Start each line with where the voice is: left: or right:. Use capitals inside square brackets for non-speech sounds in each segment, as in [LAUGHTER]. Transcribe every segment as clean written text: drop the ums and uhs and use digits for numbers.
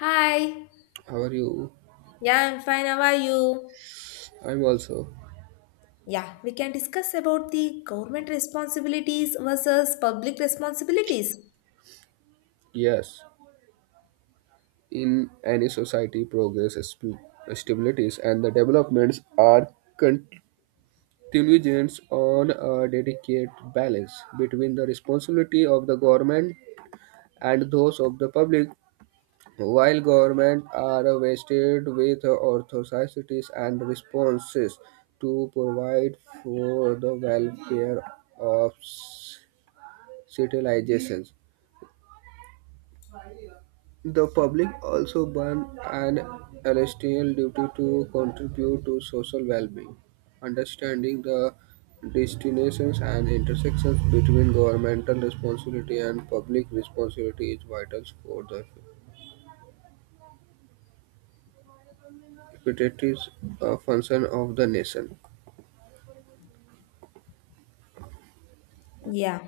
left: Hi.
right: How are you?
left: Yeah, I'm fine. How are you?
right: I'm also.
left: Yeah, we can discuss about the government responsibilities versus public responsibilities.
right: Yes. In any society, progress, stabilities, and the developments are contingent on a delicate balance between the responsibility of the government and those of the public. While government are vested with authorities and responses to provide for the welfare of civilizations, the public also borne an ethical duty to contribute to social well-being. Understanding the destinations and intersections between governmental responsibility and public responsibility is vital for the effective function of the nation.
left: Yeah.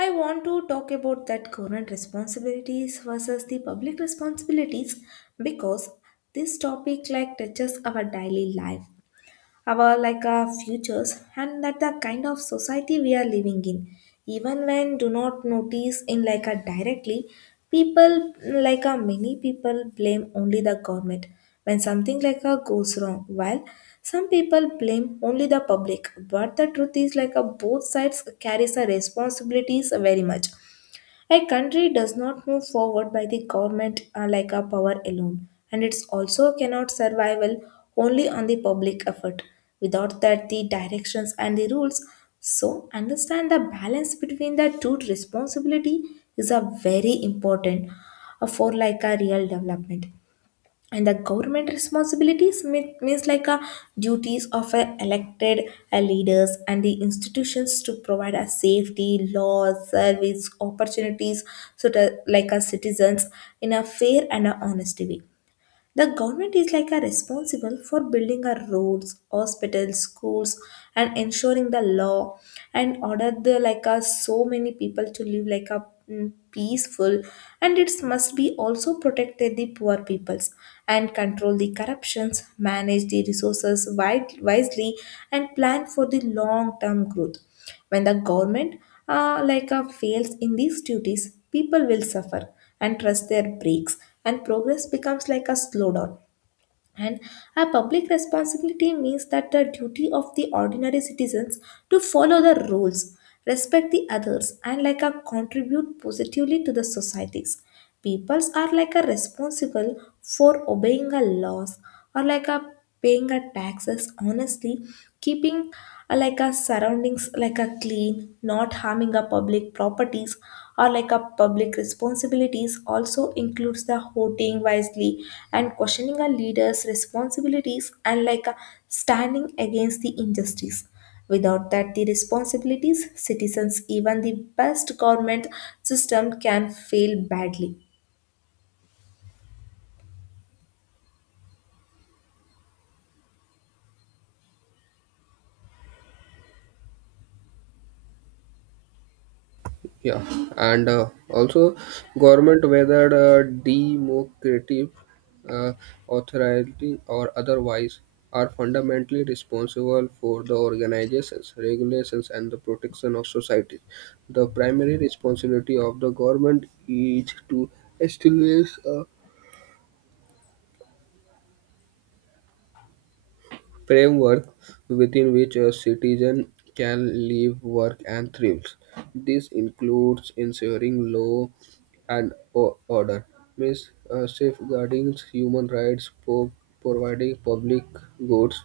left: I want to talk about that government responsibilities versus the public responsibilities because this topic like touches our daily life, our like our futures, and that the kind of society we are living in even when do not notice in like a directly. People, like a many people blame only the government when something like a goes wrong, while some people blame only the public, but the truth is like a both sides carries a responsibilities very much. A country does not move forward by the government like a power alone, and it's also cannot survival only on the public effort. Without that, the directions and the rules. So, understand the balance between the two responsibility is a very important for like a real development. And the government responsibilities means like a duties of a elected leaders and the institutions to provide a safety laws service opportunities so that like our citizens in a fair and a honest way. The government is like a responsible for building our roads, hospitals, schools, and ensuring the law and order the like a so many people to live like a peaceful, and it must be also protect the poor peoples and control the corruptions, manage the resources wisely, and plan for the long term growth. When the government fails in these duties, people will suffer and trust their brakes and progress becomes like a slowdown. And a public responsibility means that the duty of the ordinary citizens to follow the rules, respect the others, and like a contribute positively to the societies. Peoples are like a responsible for obeying a laws or like a paying our taxes honestly, keeping like our surroundings like a clean, not harming our public properties. Or like our public responsibilities also includes the voting wisely and questioning our leaders responsibilities and standing against the injustice. Without that the responsibilities citizens, even the best government system can fail badly.
right: Yeah, and also government whether democratic uh, authority or otherwise are fundamentally responsible for the organizations regulations and the protection of society. The primary responsibility of the government is to establish a framework within which a citizen can live, work, and thrive. This includes ensuring law and order, means safeguarding human rights, providing public goods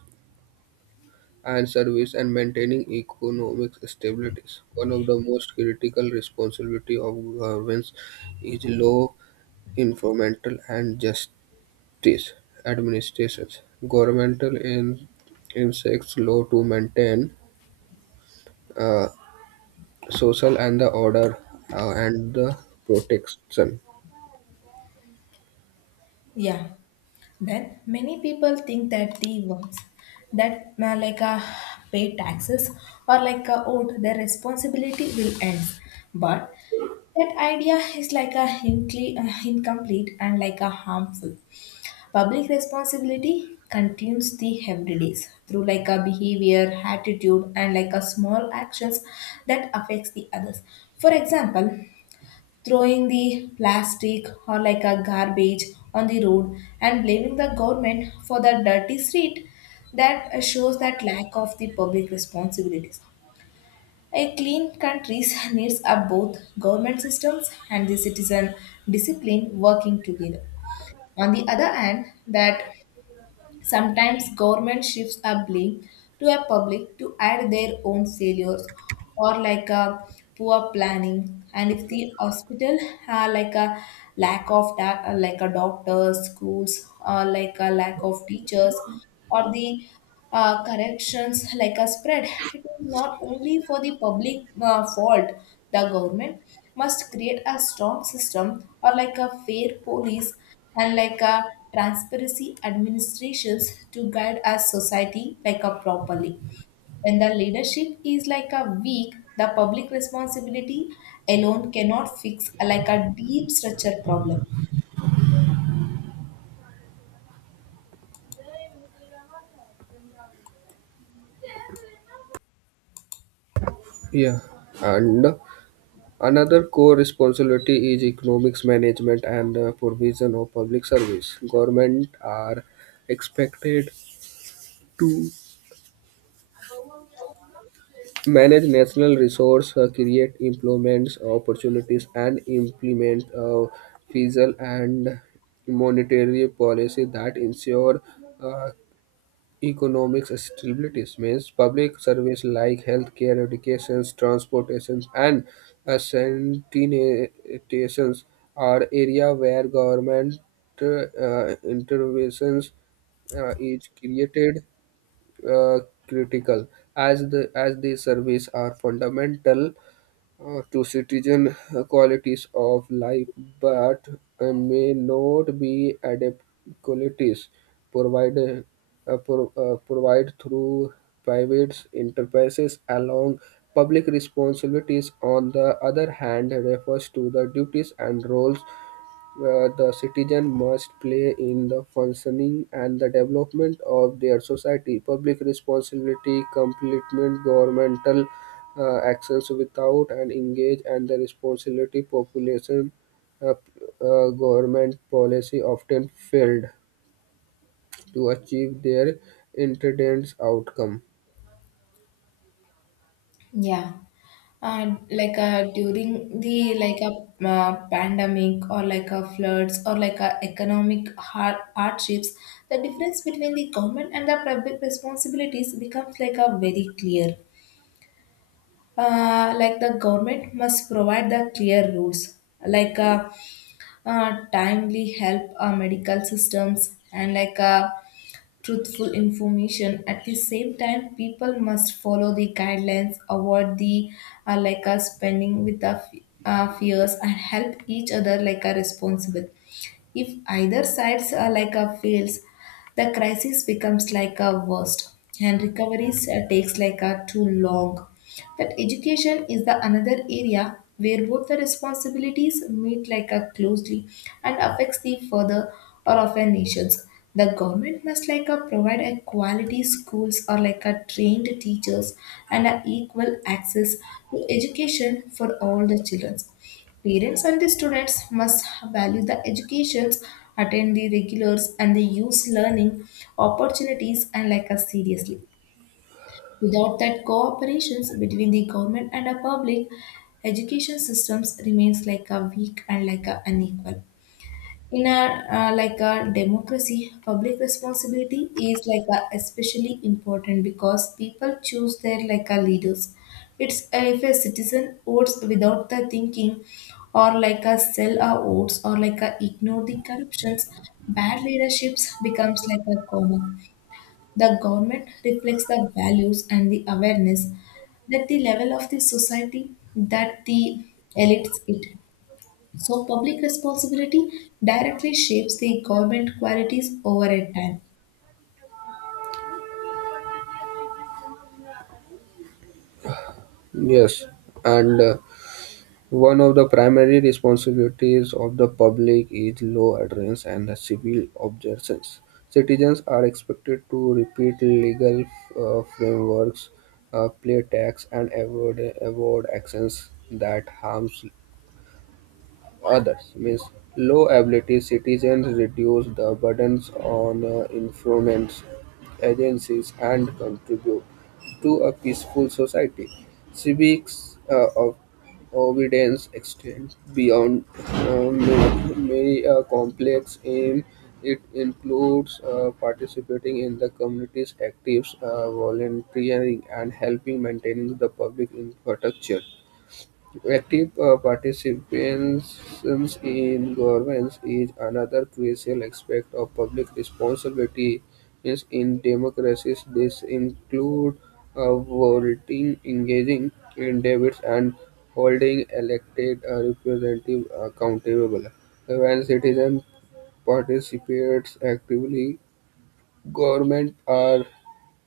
right: and service, and maintaining economic stability. One of the most critical responsibility of governments is law enforcement and justice. These administrations, governmental in insects, law to maintain uh, social and the order and the protection.
left: Yeah. Then many people think that the ones that pay taxes or owed their responsibility will end. But that idea is like a incomplete and like a harmful. Public responsibility continues the everydays through like a behavior, attitude, and like a small actions that affects the others. For example, throwing the plastic or like a garbage on the road and blaming the government for the dirty street, that shows that lack of the public responsibilities. A clean country [LAUGHS] needs a both government systems and the citizen discipline working together. On the other hand that sometimes government shifts a blame to a public to add their own failures or like a poor planning. And if the hospital have like a lack of like a doctors, schools, or like a lack of teachers, or the corrections like a spread, it is not only for the public fault. The government must create a strong system or like a fair police and like a transparency administrations to guide our society like a properly. When the leadership is like a weak, the public responsibility alone cannot fix like a deep structure problem.
right: Yeah, and another core responsibility is economics management and the provision of public service. Government are expected to manage national resource, create employment opportunities, and implement fiscal and monetary policy that ensure uh, economic stability. Means public service like healthcare, education, transportation, and sanitations are area where government interventions is created uh, critical as these services are fundamental to citizen qualities of life, but may not be adequate qualities provided provide through private enterprises along. Public responsibilities on the other hand refers to the duties and roles where the citizen must play in the functioning and the development of their society. Public responsibility complement governmental actions. Without and engage and the responsibility population, uh, government policy often failed to achieve their intended outcome.
left: Yeah. During the like a pandemic or like a floods or like a economic hardships, the difference between the government and the private responsibilities becomes like a very clear. Like the government must provide the clear rules like uh, timely help, medical systems, and like a truthful information. At the same time people must follow the guidelines, avoid the spending with the fears, and help each other like a responsible. If either sides are like a fails, the crisis becomes like a worst, and recovery takes like a too long. That education is the another area where both the responsibilities meet like a closely and affects the further or of our nations. The government must like a provide a quality schools or like a trained teachers and a equal access to education for all the children. Parents and the students must value the educations, attend the regulars, and they use learning opportunities and like us seriously. Without that cooperations between the government and the public, education systems remains like a weak and like a unequal in our like a democracy. Public responsibility is like a especially important because people choose their like a leaders. It's if a citizen votes without the thinking or like a sell a votes or like a ignore the corruptions, bad leaderships becomes like a common. The government reflects the values and the awareness that the level of the society that the elites it. So, public responsibility directly shapes the government qualities over a time.
right: Yes, and one of the primary responsibilities of the public is law adherence and civil observance. Citizens are expected to repeat legal frameworks, pay tax, and avoid actions that harms others, means low-ability citizens reduce the burdens on informants, agencies, and contribute to a peaceful society. Civics of obedience extend beyond many complex aim. It includes participating in the community's activities, volunteering, and helping maintaining the public infrastructure. Active participation in governance is another crucial aspect of public responsibility is in democracies. This includes voting, engaging in debates, and holding elected representatives accountable. When citizens participates actively, government are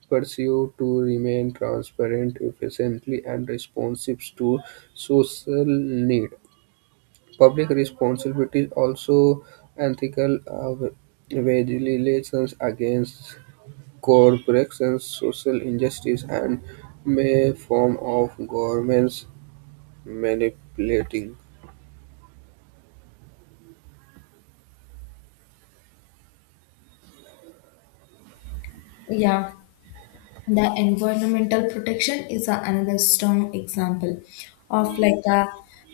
right: pursue to remain transparent, efficiently, and responsive to social need. Public responsibility is also ethical vigilance against corporations, social injustice, and may form of governments manipulating
left: Yeah, the environmental protection is another strong example of like a,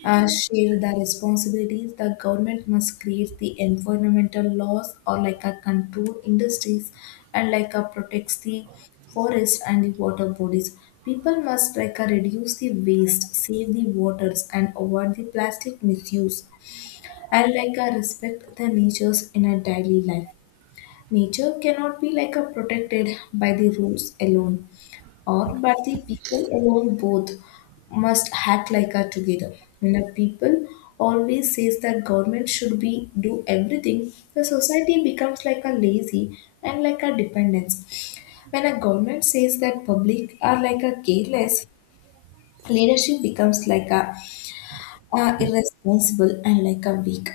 left: a share the responsibilities. The government must create the environmental laws or like a control industries and like a protects the forest and the water bodies. People must like a reduce the waste, save the waters, and avoid the plastic misuse. I like I respect the natures in our daily life. Nature cannot be like a protected by the rules alone or by the people alone, both must act like a together. When a people always says that government should be do everything, the society becomes like a lazy and like a dependence. When a government says that public are like a careless, leadership becomes like a are irresponsible and like a weak.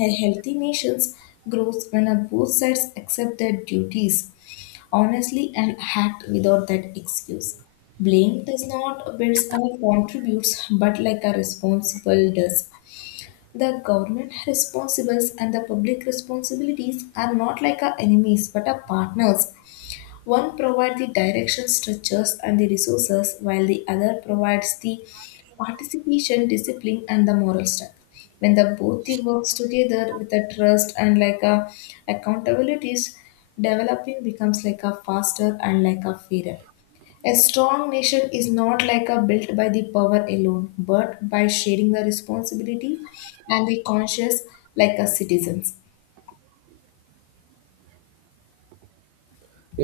left: A healthy nations grows when a both sides accept their duties honestly and act without that excuse. Blame does not build and contributes, but like a responsible does. The government responsibles and the public responsibilities are not like our enemies but our partners. One provides the direction, structures, and the resources, while the other provides the participation, discipline, and the moral strength. When the both the works together with the trust and like a accountabilities, developing becomes like a faster and like a fairer. A strong nation is not like a built by the power alone, but by sharing the responsibility and the conscious like a citizens.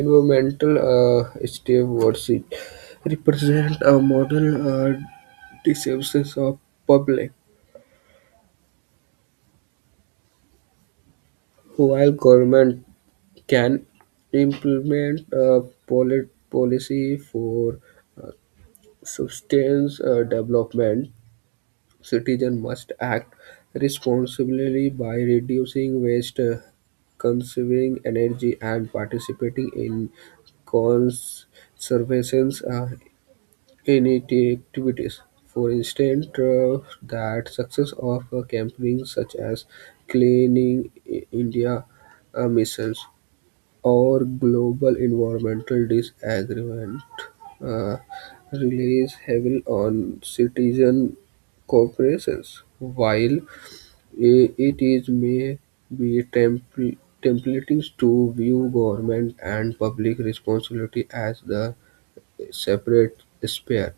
right: environmental stewardship represent a model discipline of public. While government can implement a policy for substance development, citizen must act responsibly by reducing waste, conserving energy, and participating in conservation initiatives. For instance, that success of campaigns such as Cleaning India missions our global environmental disagreement uh, relies heavily on citizen cooperation, while it is may be templating to view government and public responsibility as the separate sphere.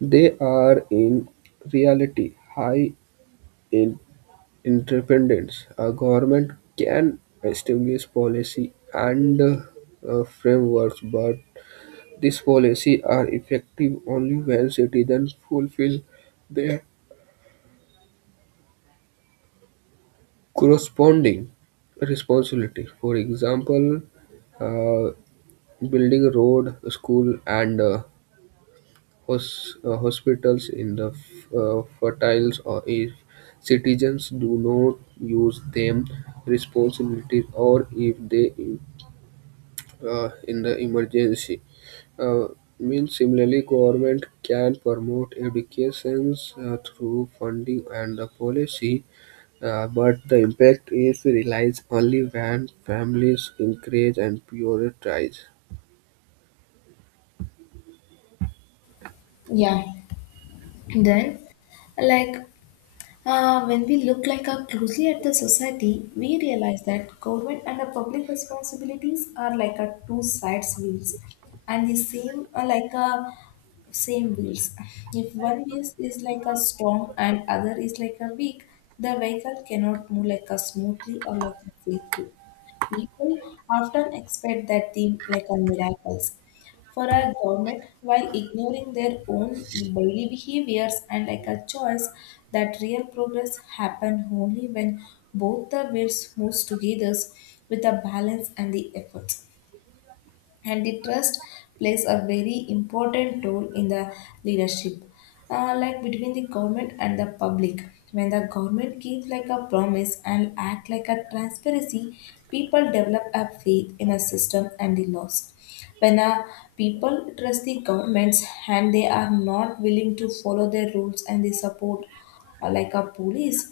right: They are in reality high independence. A government can establish policy and frameworks, but these policies are effective only when citizens fulfill their corresponding responsibility. For example, uh, building road, school, and hospitals in the fertiles, or if citizens do not use them responsibilities, or if they in the emergency. Uh, Means similarly, government can promote educations through funding and the policy, but the impact is realized only when families encourage and prioritize.
left: Yeah. Then like when we look like a closely at the society, we realize that government and the public responsibilities are like a two sides wheels, and the same are like a same wheels. If one wheel is like a strong and other is like a weak, the vehicle cannot move like a smoothly or like a safely. People often expect that the like a miracles for our government while ignoring their own daily behaviors and like a choice. That real progress happen only when both the wills moves together with the balance and the effort. And the trust plays a very important role in the leadership like between the government and the public. When the government keeps like a promise and act like a transparency, people develop a faith in a system and the laws. When a people trust the governments, and they are not willing to follow their rules and they support like a police.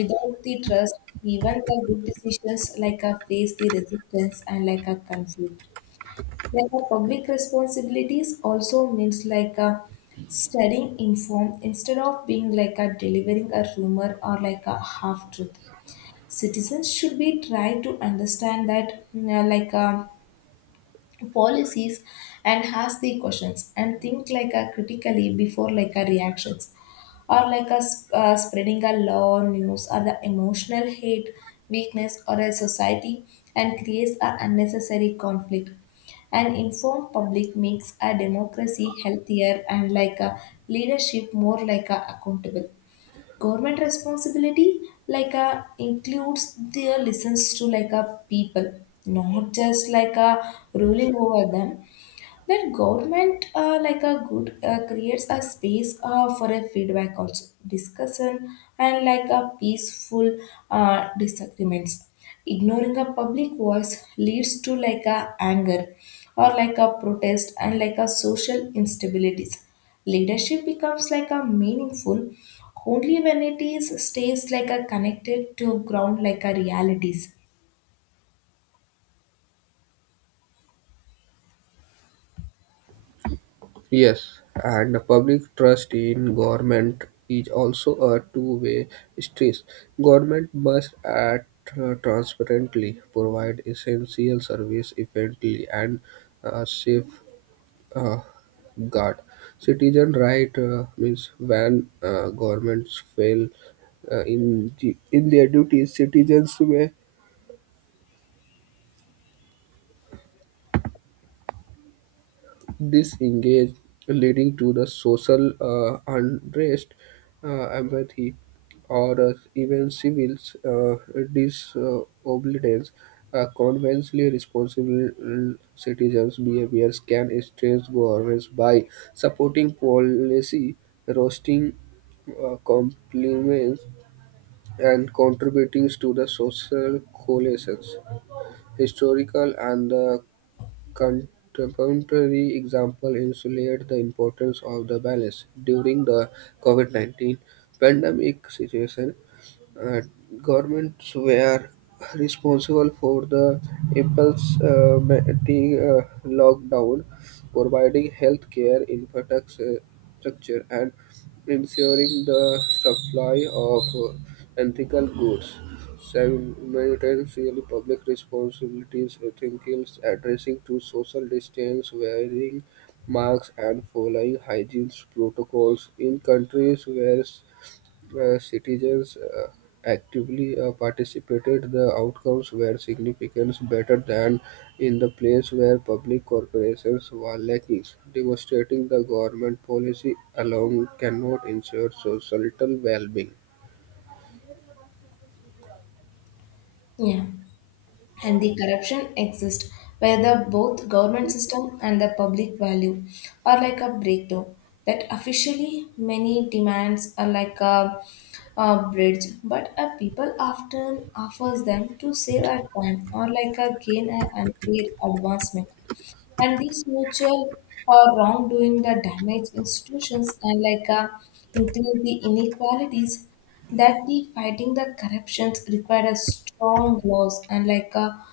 left: Without the trust, even the good decisions like a face the resistance and like a conflict. There are public responsibilities also means like a studying informed instead of being like a delivering a rumor or like a half truth. Citizens should be try to understand that like a policies and ask the questions and think like a critically before like a reactions or like a spreading a law news or the emotional hate weakness or a society and creates a unnecessary conflict. An informed public makes a democracy healthier and like a leadership more like a accountable. Government responsibility like a includes their listens to like a people, not just like a ruling over them. Then government like a good creates a space for a feedback also, discussion, and like a peaceful disagreements. Ignoring a public voice leads to like a anger or like a protest and like a social instabilities. Leadership becomes like a meaningful only when it is stays like a connected to ground like a realities.
right: Yes, and the public trust in government is also a two-way street. Government must act transparently, provide essential service efficiently, and safe uh, guard. Citizen right means when governments fail in their duties, citizens may this engage, leading to the social unrest, apathy, or even civil uh, disobedience. Conversely, responsible citizens' behaviors can stress governments by supporting policy, roasting compliments, and contributing to the social coalitions. Historical and the contemporary examples illustrate the importance of the balance during the COVID-19 pandemic situation. uh, Governments were responsible for the impulse mating, lockdown, providing health care infrastructure, and ensuring the supply of ethical goods. Simultaneously, public responsibilities entails addressing to social distance, wearing masks, and following hygiene protocols. In countries where citizens actively participated, the outcomes were significantly better than in the place where public corporations were lacking, demonstrating the government policy alone cannot ensure societal well-being.
left: Yeah. And the corruption exist where the both government system and the public value are like a breakdown, that officially many demands are like a bridge, but a people often offers them to save a time or like a gain an unfair advancement, and these mutual wrongdoing that damage institutions and like increase the inequalities, that the fighting the corruptions required a strong laws and like a,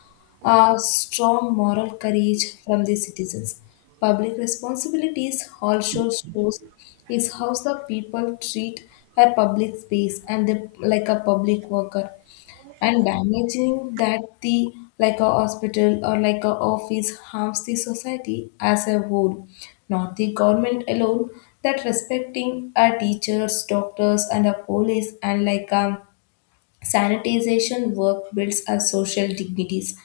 left: a strong moral courage from the citizens. Public responsibilities also shows is how the people treat a public space and the, like a public worker, and damaging that the like a hospital or like a office harms the society as a whole, not the government alone, that respecting our teachers, doctors and our police and like sanitization work builds our social dignities.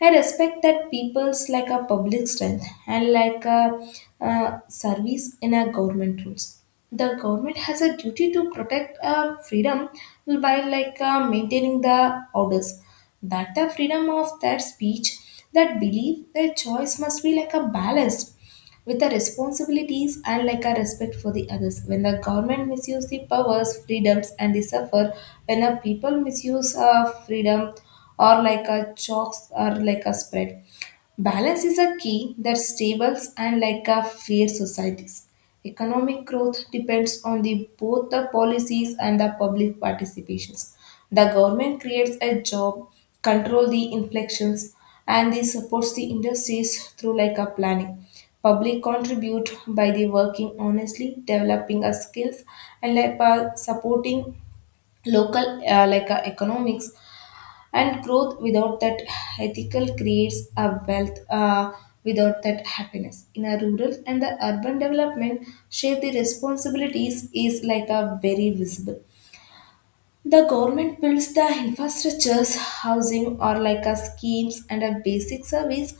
left: I respect that people's like a public strength and like a service in a government rules. The government has a duty to protect freedom by like maintaining the orders. That the freedom of that speech, that belief, their choice must be like a balanced with the responsibilities and like a respect for the others. When the government misuse the powers, freedoms, and they suffer. When the people misuse freedom or like a chokes or like a spread. Balance is a key that stables and like a fair societies. Economic growth depends on the both the policies and the public participations. The government creates a job, control the inflections, and they supports the industries through like a planning. Public contribute by the working honestly, developing a skills and like by supporting local like economics, and growth without that ethical creates a wealth without that happiness. In a rural and the urban development, share the responsibilities is like a very visible. The government builds the infrastructures, housing or like a schemes and a basic service.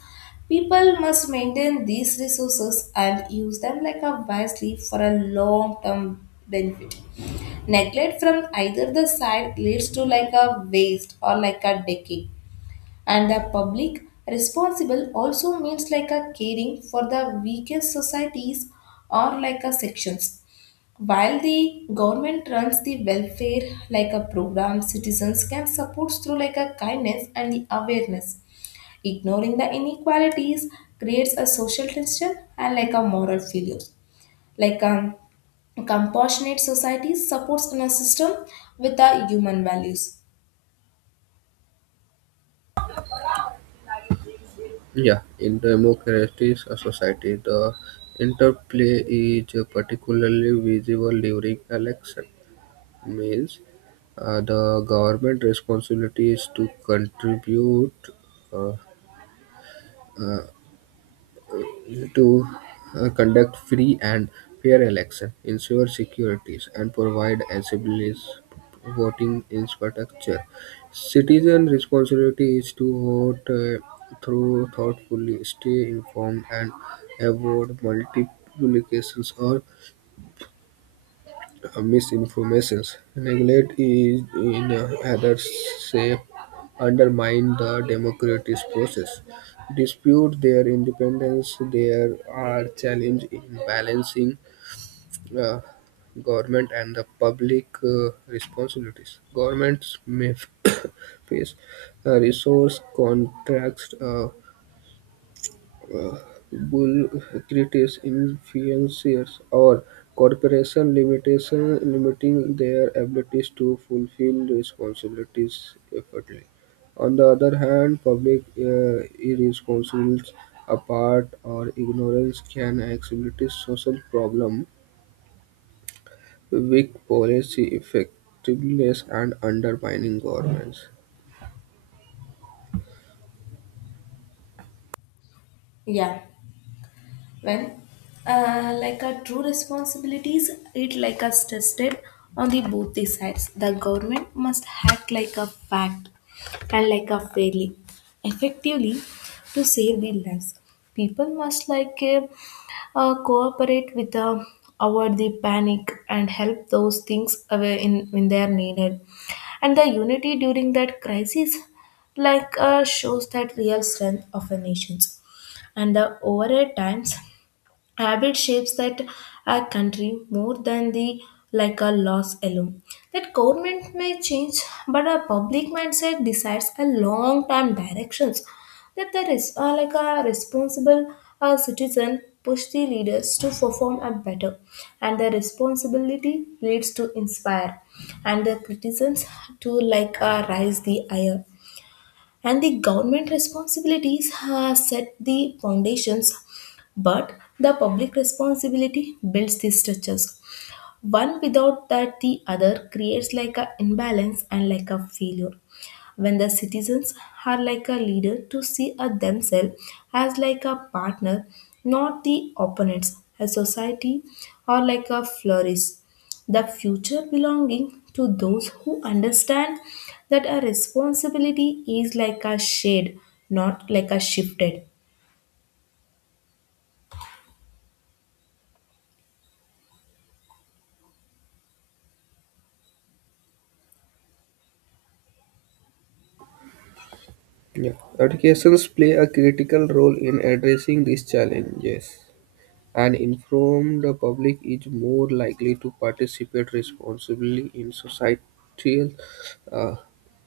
left: People must maintain these resources and use them like a wisely for a long term benefit. Neglect from either the side leads to like a waste or like a decay, and the public responsible also means like a caring for the weakest societies or like a sections, while the government runs the welfare like a program citizens can support through like a kindness and the awareness. Ignoring the inequalities creates a social tension and like a moral failures, like a compassionate society supports in a system with the human values.
right: Yeah, in democratic society, the interplay is particularly visible during election. Means, the government responsibility is to contribute uh, uh, to conduct free and fair elections, ensure securities, and provide accessible voting infrastructure. Citizen responsibility is to vote through thoughtfully, stay informed, and avoid multiplications or misinformations. Neglect is in other shape undermine the democratic process. Dispute their independence. There are challenges in balancing uh, government and the public responsibilities. Governments may [COUGHS] face resource contracts, bureaucratic influencers, or corporations limitation limiting their abilities to fulfill responsibilities effectively. On the other hand, public irresponsibility, apart or ignorance can exacerbate social problems, weak policy effectiveness, and undermining governments.
left: Yeah. Well, like our true responsibilities, it like us tested on the both the sides. The government must act like a fact and like a fairly, effectively to save the lives. People must like cooperate with the avoid the panic and help those things away in when they are needed. And the unity during that crisis like shows that real strength of a nations, and the over times habit shapes that a country more than the like a loss alone, that government may change, but a public mindset decides a long term directions, that there is like a responsible citizen push the leaders to perform a better, and the responsibility leads to inspire, and the citizens to like rise the higher, and the government responsibilities have set the foundations, but the public responsibility builds the structures. One without that the other creates like a imbalance and like a failure, when the citizens are like a leader to see a themselves as like a partner, not the opponents a society, or like a flourish, the future belonging to those who understand that a responsibility is like a shade, not like a shifted.
right: Yeah. Educations play a critical role in addressing these challenges. An informed public is more likely to participate responsibly in societal uh,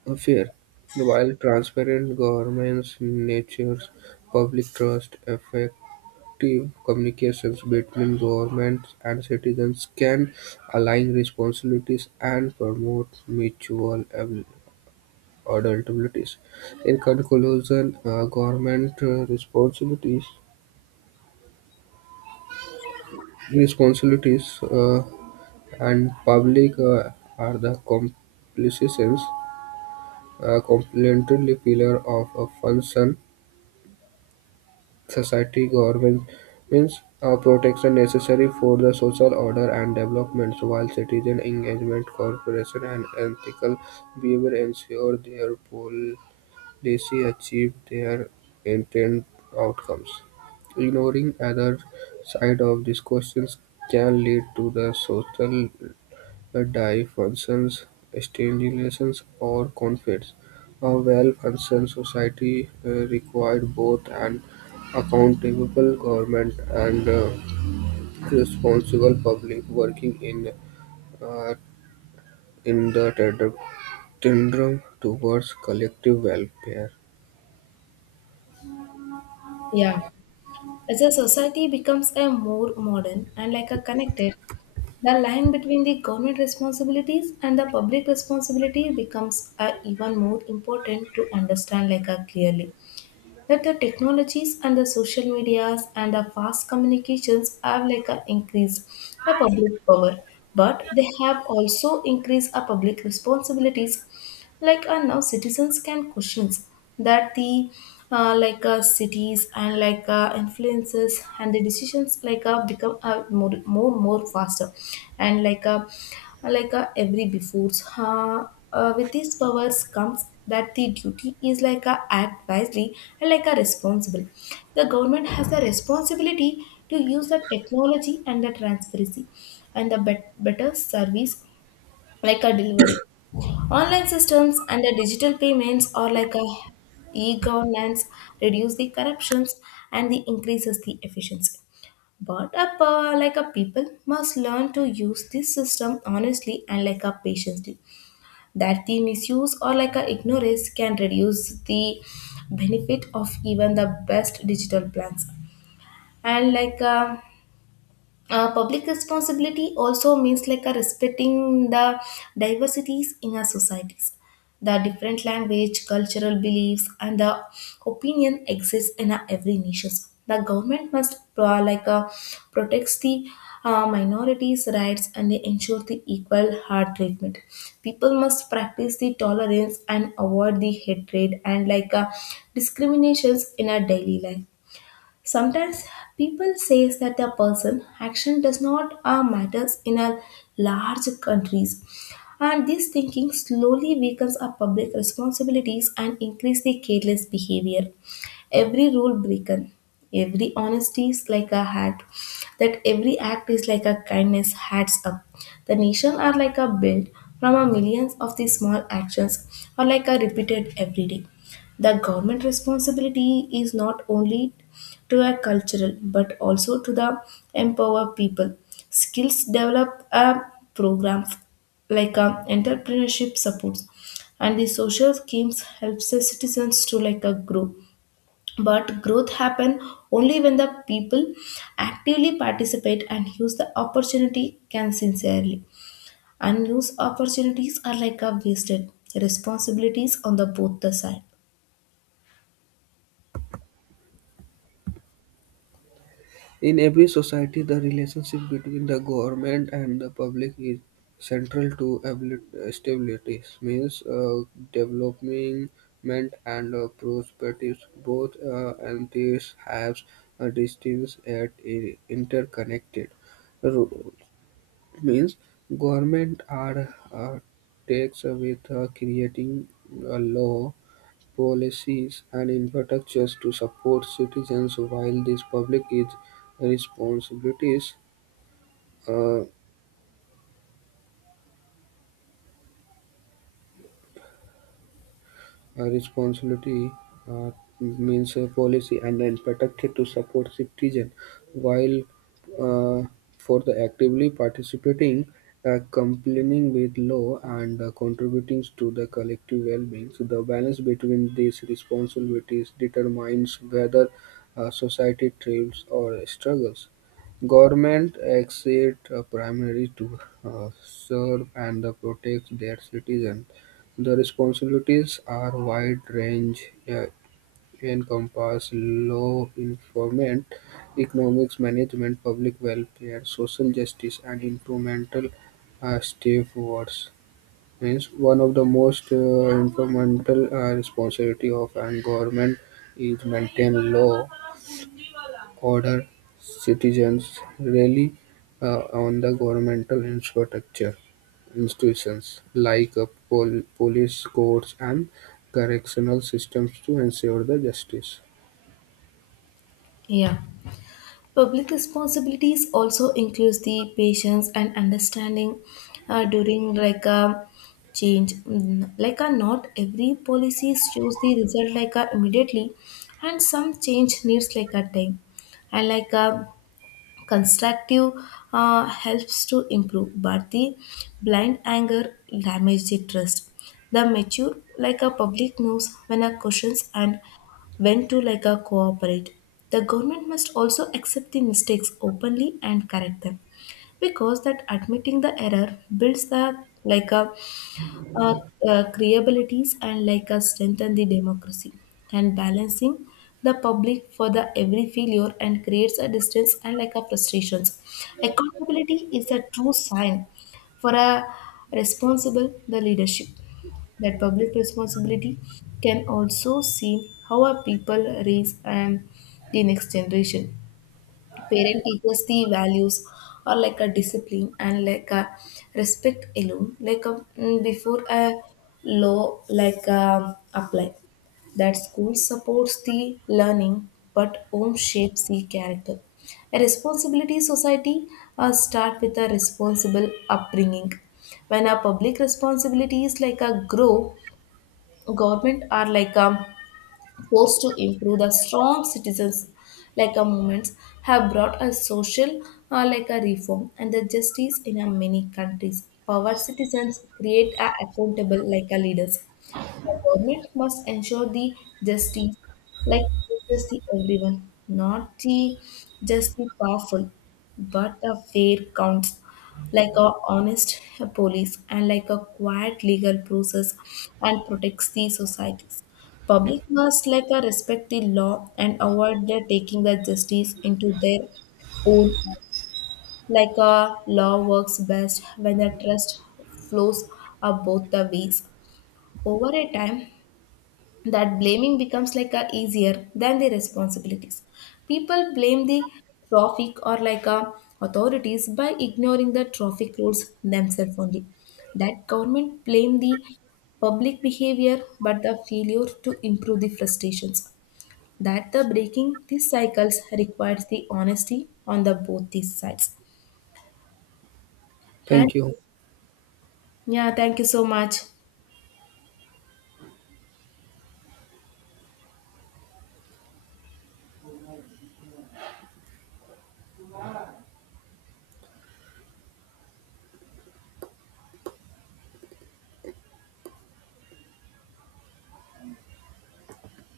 right: affairs, while transparent governments nurtures public trust. Effective communications between governments and citizens can align responsibilities and promote mutual adaptabilities. In conclusion, government responsibilities And public are the complications, a complementary pillar of a function society. Government means a protection necessary for the social order and development, while citizen engagement, cooperation, and ethical behavior ensure their policy achieve their intended outcomes. Ignoring other side of these questions can lead to the social, the diocesan stagnations or conflicts. A well-functioning society requires both an accountable government and responsible public working uh, in the tandem towards collective welfare.
left: Yeah. As a society becomes a more modern and like a connected, the line between the government responsibilities and the public responsibility becomes even more important to understand like clearly, that the technologies and the social medias and the fast communications have like increased the public power, but they have also increased our public responsibilities, like now citizens can questions that the like cities and like influences and the decisions like become more faster, and like every before, uh, with these powers comes that the duty is like a act wisely and like a responsible, the government has the responsibility to use the technology and the transparency and the better service like a delivery. Online systems and the digital payments are like a e-governance, reduce the corruptions and the increases the efficiency. But a, like a people must learn to use this system honestly and like a patiently. That the misuse or like a ignorance can reduce the benefit of even the best digital plans. And like a public responsibility also means like a respecting the diversities in our societies, the different language cultural beliefs and the opinion exists in our every nations. The government must like protects the minorities rights, and they ensure the equal hard treatment. People must practice the tolerance and avoid the hatred and like discriminations in our daily life. Sometimes people says that their person action does not matters in a large countries, and this thinking slowly weakens our public responsibilities and increase the careless behavior. Every rule broken, every honesty is like a hat, that every act is like a kindness. Hats up. The nation are like a built from a millions of these small actions, or like a repeated every day. The government responsibility is not only to a cultural but also to the empower people skills develop a program like a entrepreneurship supports, and the social schemes helps the citizens to like a grow, but growth happen only when the people actively participate and use the opportunity can sincerely. Unused opportunities are like a wasted responsibilities on the both the side.
right: In every society, the relationship between the government and the public is central to stability, means development and prosperity. Both entities have a distance yet interconnected roles. Means government are takes with creating a law policies and infrastructures to support citizens, while these public is responsibilities. Uh, A responsibility uh, means a policy and then protected to support citizen, while uh, for the actively participating, complying with law, and contributing to the collective well-being. So the balance between these responsibilities determines whether society thrives or struggles. Government exert a primary to serve and protect their citizens. The responsibilities are wide-range, encompass law enforcement, economics management, public welfare, social justice, and environmental stewardship. Hence, one of the most fundamental responsibility of an government is maintain law, order. Citizens rely uh, on the governmental infrastructure institutions like police, courts, and correctional systems to ensure the justice.
left: Yeah. Public responsibilities also includes the patience and understanding during like a change. Like a not every policy shows the result like a immediately, and some change needs like a time. And like a constructive helps to improve, but the blind anger damages the trust. The mature like a public knows when a questions and when to like a cooperate. The government must also accept the mistakes openly and correct them, because that admitting the error builds the like a uh, creabilities and like strengthen the democracy. And balancing the public for the every failure and creates a distance and like a frustrations. Accountability is a true sign for a responsible the leadership. That public responsibility can also seen how a people raise the next generation. Parent teaches the values or like a discipline and like a respect alone like a, before a law like apply. That school supports the learning, but home shapes the character. A responsibility society start with a responsible upbringing. When a public responsibility is like a grow, government are like a efforts to improve the strong citizens like a movements have brought a social like a reform and the justice in a many countries power citizens create a accountable like a leaders. The government must ensure the justice, like just the everyone, not the just the powerful, but a fair counts, like a honest police and like a quiet legal process, and protects the societies. Public must like a respect the law and avoid the taking the justice into their own hand. Like a law works best when the trust flows up both the ways. Over a time, that blaming becomes like a easier than the responsibilities. People blame the traffic or like a authorities by ignoring the traffic rules themselves only, that government blame the public behavior but the failure to improve the frustrations, that the breaking these cycles requires the honesty on the both these sides. And
right: Thank you.
left: yeah, thank you so much.